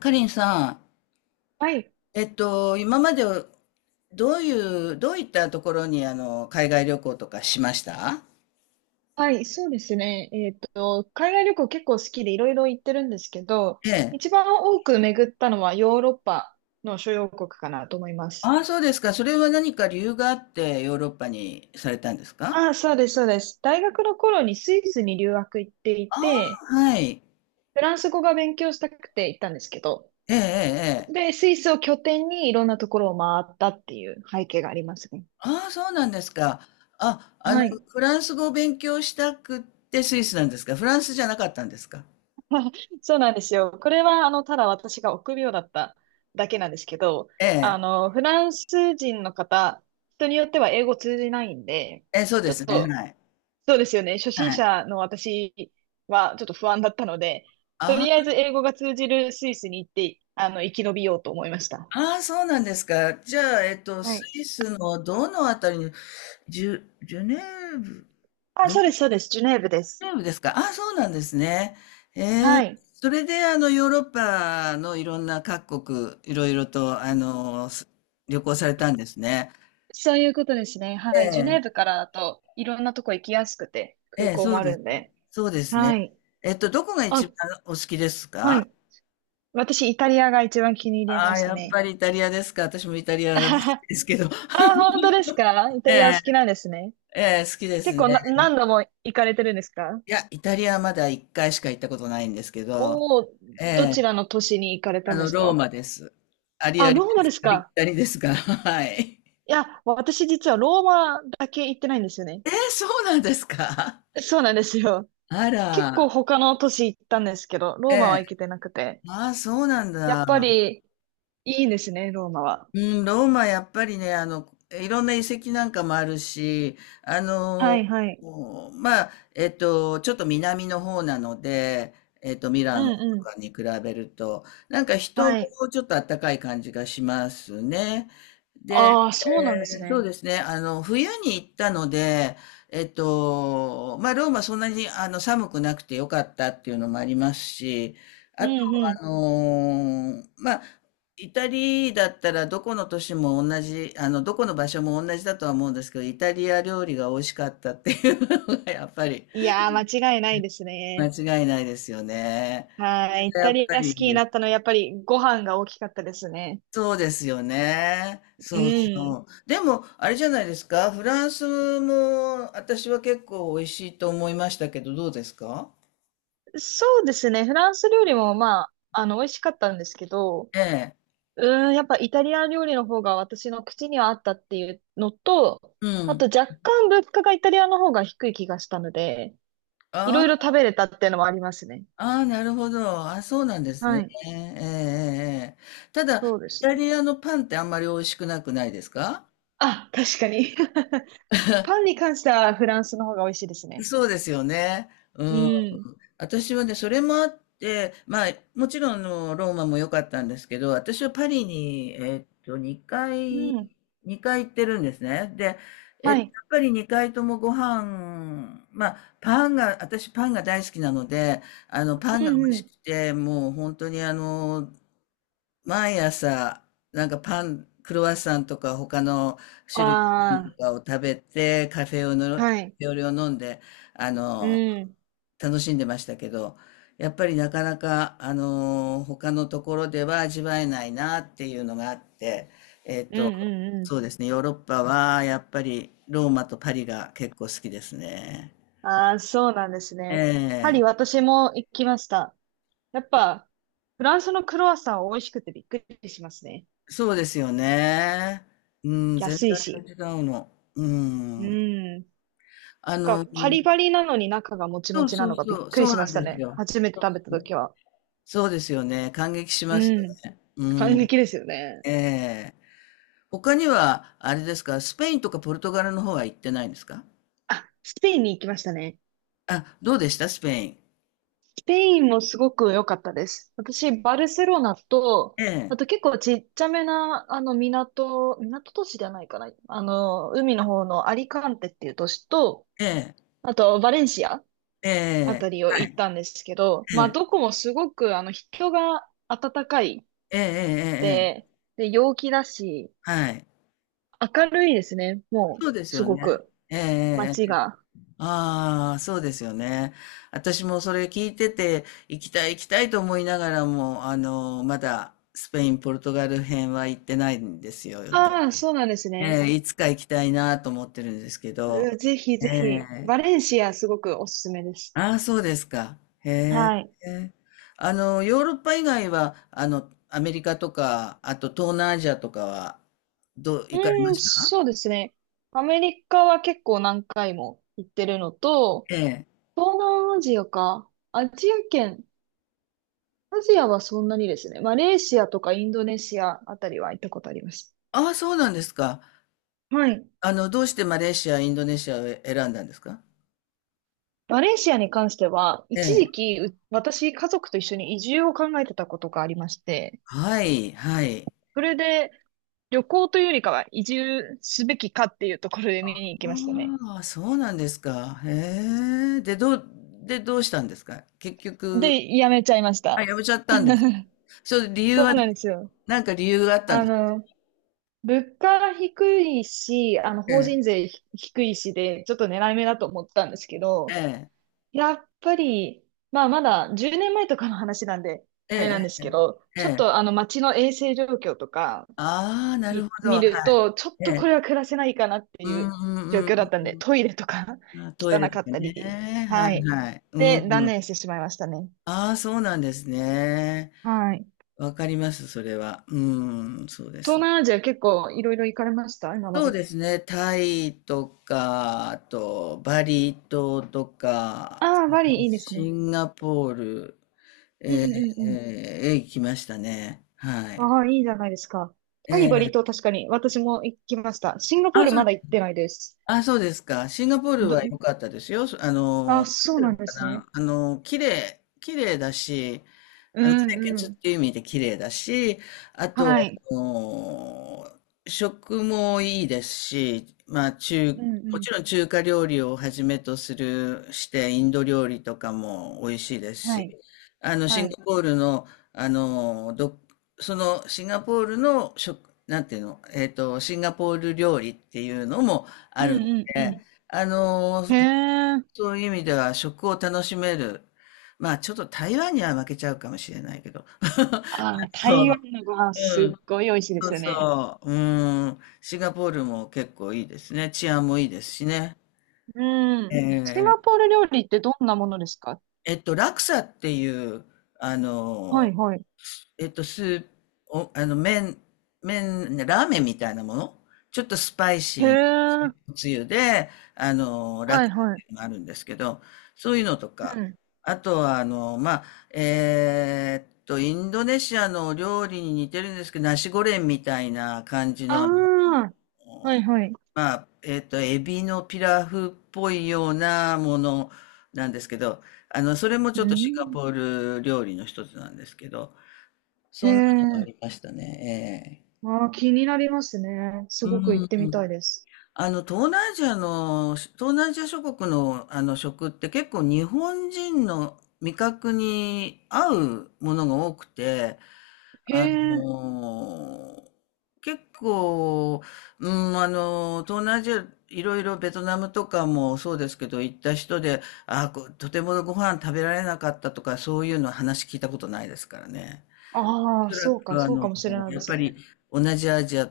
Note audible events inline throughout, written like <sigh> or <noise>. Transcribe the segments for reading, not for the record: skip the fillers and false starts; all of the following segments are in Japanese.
かりんさん、はい。今までどういったところに海外旅行とかしました。はい。そうですね。海外旅行結構好きでいろいろ行ってるんですけど、ええ。一番多く巡ったのはヨーロッパの諸要国かなと思います。ああ、そうですか。それは何か理由があってヨーロッパにされたんですか？ああ、そうです、そうです。大学の頃にスイスに留学行っていあて、あ、はい。フランス語が勉強したくて行ったんですけど、ええ、ええ、ええ。スイスを拠点にいろんなところを回ったっていう背景がありますね。ああ、そうなんですか。あ、あの、はい。フランス語を勉強したくってスイスなんですか？フランスじゃなかったんですか？ <laughs> そうなんですよ。これは、ただ私が臆病だっただけなんですけど、ええ、フランス人の方、人によっては英語通じないんで、ええ、そうちでょっすね。はと、い。そうですよね。初心はい。者の私はちょっと不安だったので、とありあえず英語が通じるスイスに行って、生き延びようと思いました。ああそうなんですか。じゃあ、はスい。イスのどのあたりに、ジュネーブ、あ、どそこうでジす、そうです。ジュネーブでュす。ネーブですかあ、そうなんですね。えはー、い。それでヨーロッパのいろんな各国、いろいろと旅行されたんですね。そういうことですね。はい。えジュネーえ、ブからだといろんなとこ行きやすくて、え空え、港そもうあでるす。んで。そうですはね。い。えっと、どこが一あ、番お好きですはか？い。私、イタリアが一番気に入りあまあ、したやっね。ぱりイタリアですか。私もイタリ <laughs> アなんであすけど。<laughs> あ本当ですか？イタえリアおえ、好きなんですね。ええ、好きです結構な、ね。何度も行かれてるんですか？いや、イタリアまだ一回しか行ったことないんですけど、おおー、えどえ。ちらの都市に行かれたあんでの、すローか？マです。あ、ローマですありきか？たりですが、<laughs> はい。いや、私実はローマだけ行ってないんですよね。えー、そうなんですか。そうなんですよ。あ結構ら、他の都市行ったんですけど、えローマはえ、行けてなくて。ああ、そうなんやっだ。ぱり、いいんですね、ローマは。うん、ローマやっぱりね、いろんな遺跡なんかもあるし、あはの、いはい。もうまあ、ちょっと南の方なので、ミうラノとんうかん。に比べると、なんか人もはい。ちょっと暖かい感じがしますね。で、ああ、そうなんですえー、そうね。ですね、冬に行ったので、まあ、ローマそんなに寒くなくてよかったっていうのもありますし、うあと、んうん。あのーまあ、イタリだったらどこの都市も同じ、どこの場所も同じだとは思うんですけど、イタリア料理が美味しかったっていうのがやっぱりいやー、間違いないです間ね。違いないですよね。そはれい。イがやタっリぱアり好いきいにでなっす。たのはやっぱりご飯が大きかったですね。そうですよね。うそうそん。う。でも、あれじゃないですか、フランスも私は結構美味しいと思いましたけど、どうですか？そうですね。フランス料理もまあ、美味しかったんですけど、ええ。やっぱイタリア料理の方が私の口にはあったっていうのと、うあとん。若干物価がイタリアの方が低い気がしたので、いあろいろあ、食べれたっていうのもありますね。ああ、なるほど。あ、そうなんですはね。い。ええええええ。ただ、イそうですタね。リアのパンってあんまり美味しくなくないですか？あ、確かに。<laughs> パンに関してはフランスの方が美味しいですね。そうですよね。ううん。ん。私はね、それもあって、まあ、もちろんあのローマも良かったんですけど、私はパリに、2うん。回、2回行ってるんですね。で、はい。やっぱり2回ともご飯、まあ、パンが、私パンが大好きなので、パンうが美味んうしん。くて、もう本当に毎朝、なんかパン、クロワッサンとか他の種類のパンとあかを食べて、カフェオレあ、の、はい。料理オを飲んで、あうの、ん。楽しんでましたけど、やっぱりなかなか、他のところでは味わえないなっていうのがあって、えっうと、んうんそううですね、ヨーロッパはやっぱりローマとパリが結構好きですね。ん。ああ、そうなんですえね。パリ、え、私も行きました。やっぱ、フランスのクロワッサンは美味しくてびっくりしますね。そうですよね。うん、全安い然し。違うの。ううん。ん。あが、の、パリパリなのに中がもちもそうちなそのうがびっそう、くそりうしなまんしたですね。よ。初めてそう食べたそう。時は。そうですよね。感激しますようん。ね。う感ん。激ですよね。ええ。他には、あれですか、スペインとかポルトガルの方は行ってないんですか？あ、スペインに行きましたね。あ、どうでした？スペイン。ペインもすごく良かったです。私、バルセロナと、えあえ、と結構ちっちゃめな、港、港都市じゃないかな。海の方のアリカンテっていう都市と、ええ、あと、バレンシアえあえ、たりを行ったんですけど、まあ、どこもすごく、人が温かいええ、ええええええええ。で、陽気だし、はい。明るいですね。もう、そうですすよごね。く、ええええ街ええ、が。あ、そうですよね。ええええ、ああそうですよね、私もそれ聞いてて、行きたい行きたいと思いながらも、まだスペイン、ポルトガル編は行ってないんですよ。ああ、そうなんですね。ええ、いつか行きたいなと思ってるんですけど。うぜひえぜひ、え。バレンシアすごくおすすめです。ああ、そうですか。へはい。え。ヨーロッパ以外は、アメリカとか、あと東南アジアとかは、どう、う行かれました？そうですね。アメリカは結構何回も行ってるのと、ええ。東南アジアか。アジア圏。アジアはそんなにですね。マレーシアとかインドネシアあたりは行ったことあります。ああ、そうなんですか。はい。どうしてマレーシア、インドネシアを選んだんですか？マレーシアに関しては、え一え。時期、う私、家族と一緒に移住を考えてたことがありまして、はい、はい。それで、旅行というよりかは移住すべきかっていうところで見に行きましたね。ああ、そうなんですか。へえ。で、どうしたんですか、結局？で、やめちゃいましあ、た。やめちゃったん <laughs> ですか？それ理由そは、うなんですよ。なんか理由があったんあです。の、物価低いし、え法え、人税ひ低いしで、ちょっと狙い目だと思ったんですけえど、え、やっぱり、まあ、まだ10年前とかの話なんで、えあれなんでえすええええ、けど、ええちょっえとえ。あの、街の衛生状況とかああ、なるほど、見はるい、と、ちょっえとえ。これは暮らせないかなってういんううん状う況だっんたんうで、んトイレとか うん。あ、<laughs> トイレ汚とかかったね、り、ははいい。はい。うんで、う断ん。念してしまいましたね。ああ、そうなんですね。はい。わかります、それは。うん、そうで東す。南アジア結構いろいろ行かれました今まそうで。ですね、タイとか、あとバリ島とか、ああ、バリいいですね。シンガポール、うんええ、うんうん。えー行きましたね。はい。ああ、いいじゃないですか。えタイバリえ。島確かに私も行きました。シンガポーあ、ルそう、まだ行ってないです。あ、そうですか。シンガポールど、は良かったですよ。そああ、の、なんそてういうなんのでかすね。な。あの、綺麗だし、う清んう潔っん。ていう意味で綺麗だし、あと、はい。あの食もいいですし、まあ中、うんもうん。ちろん中華料理をはじめとするして、インド料理とかも美味しいですはし、い。あの、シはンい。ガポールの、あのど、そのシンガポールの食、なんていうの、シンガポール料理っていうのもうあるんのうんうで、ん。あの、へえ。そういう意味では食を楽しめる。まあちょっと台湾には負けちゃうかもしれないけど。あーそ台う。湾のご飯すうん。っごい美味しいでそすうよね。そう。うん。シンガポールも結構いいですね。治安もいいですしね。うん。シンええ、ガポール料理ってどんなものですか？ラクサっていう、あはの、いはい。スープ、お、あの、麺、麺、ラーメンみたいなもの、ちょっとスパイシへーえ。なつゆで、ラはいクはい。メもあるんですけど、そういうのとうか、ん。あとは、あの、まあ、インドネシアの料理に似てるんですけど、ナシゴレンみたいな感じあの、あ、はいはい。まあ、エビのピラフっぽいようなものなんですけど、それもちうょっとシンガん。ポール料理の一つなんですけど、へそんなのがあえ。りましたね。ああ、気になりますね。すええ、ごく行ってうみたいん。です。東南アジア諸国の、あの食って結構日本人の味覚に合うものが多くて、へあえ。の結構、うん、東南アジア、いろいろベトナムとかもそうですけど、行った人で、あーことてもご飯食べられなかったとか、そういうの話聞いたことないですからね。ああ、おそらそうか、くそうかもしれないやでっすぱりね。同じアジア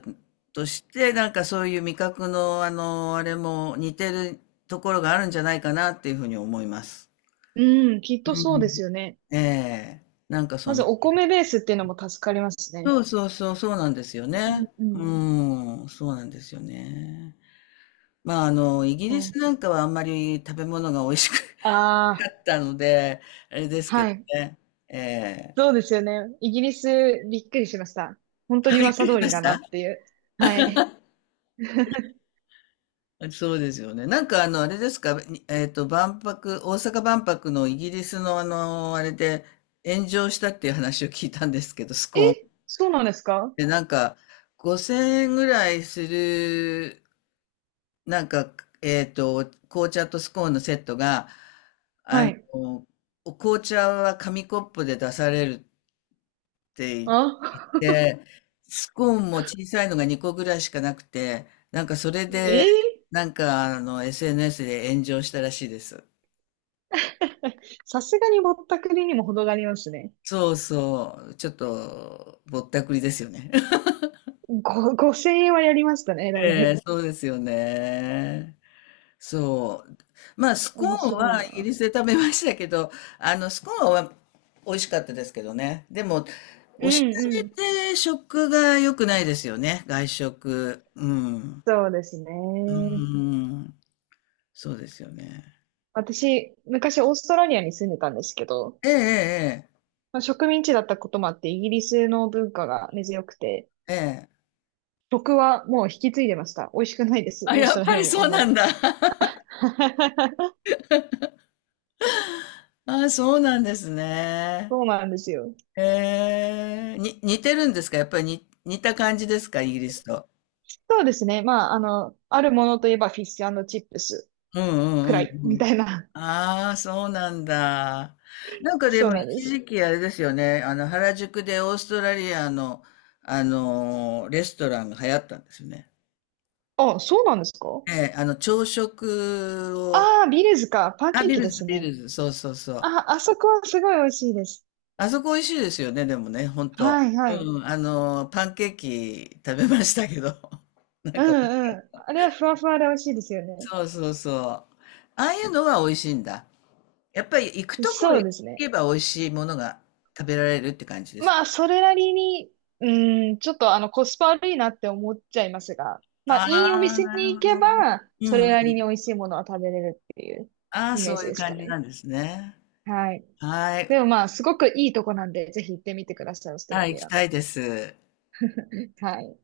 として、なんかそういう味覚のあの、あれも似てるところがあるんじゃないかなっていうふうに思います。うん、きっとうそうですん。よね。ええ、なんかそまずの、お米ベースっていうのも助かりますね。そうそうそう、そうなんですようね。ん、ううん。ん、そうなんですよね。まああの、イギうリんスなんかはあんまり食べ物が美味しくあなあ、かったので、あれですけはどい。ね。ええ、そうですよね。イギリス、びっくりしました。本当あ、にびっく噂りし通まりしだなた。っていう。はい。<laughs> あ、そうですよね。なんかあの、あれですか、にえっと、万博、大阪万博のイギリスのあの、あれで炎上したっていう話を聞いたんですけど、スえ、コーン。そうなんですか？で、なんか、5000円ぐらいする、なんか、紅茶とスコーンのセットが、あはい。の、お紅茶は紙コップで出されるって、あ、で、スコーンも小さいのが2個ぐらいしかなくて、なんかそれ <laughs> えで、ーなんかあの SNS で炎上したらしいです。さすがにぼったくりにも程がありますね。そうそう、ちょっとぼったくりですよね。<laughs> ご、5千円はやりましたね、だいええ、ぶ。そうですよね。そう。まあ、スコ面ーン白いはイギな。リスで食べましたけど、あの、スコーンは美味しかったですけどね。でも、うおしんゃうん。れで食が良くないですよね。外食。うん。そうですうね。ん。そうですよね。私、昔オーストラリアに住んでたんですけど、ええ、まあ、植民地だったこともあってイギリスの文化が根強くて、ええ、ええ。食はもう引き継いでました。美味しくないです。あ、オースやトっラぱリアりもあそんうまなり。んだ。<laughs> <laughs> あ、そうなんですね。そうなんですよ。ええ、似てるんですか？やっぱりに似た感じですか？イギリスと。そうですね。まあ、あるものといえばフィッシュチップスうくんうらんいうんみうん。たいな。ああ、そうなんだ。なん <laughs> かでそうもなんで一す。時期あれですよね。原宿でオーストラリアの、レストランが流行ったんですよね。あ、そうなんですか？ええ、朝食を、ああー、ビレーズか。パンケーキですビね。ルズ、そうそうそう。あ、あそこはすごい美味しいです。あそこ美味しいですよね、でもね、ほんと。はい、はい。うん、パンケーキ食べましたけど。<laughs> なんうか、ん、うん。あれはふわふわで美味しいですよね。そうそうそう。ああいうのは美味しいんだ。やっぱり行くとこそう行ですね。けば美味しいものが食べられるって感じですか？まあ、それなりに、うん、ちょっとコスパ悪いなって思っちゃいますが、あまあ、いいおあ、店なに行るけほど。ば、うそんれなうりん。に美味しいものは食べれるっていうああ、イメーそうジいうですか感じなね。んですね。はい。はい。でもまあ、すごくいいとこなんで、ぜひ行ってみてください、オーストラはい、行リきア。たいです。はい。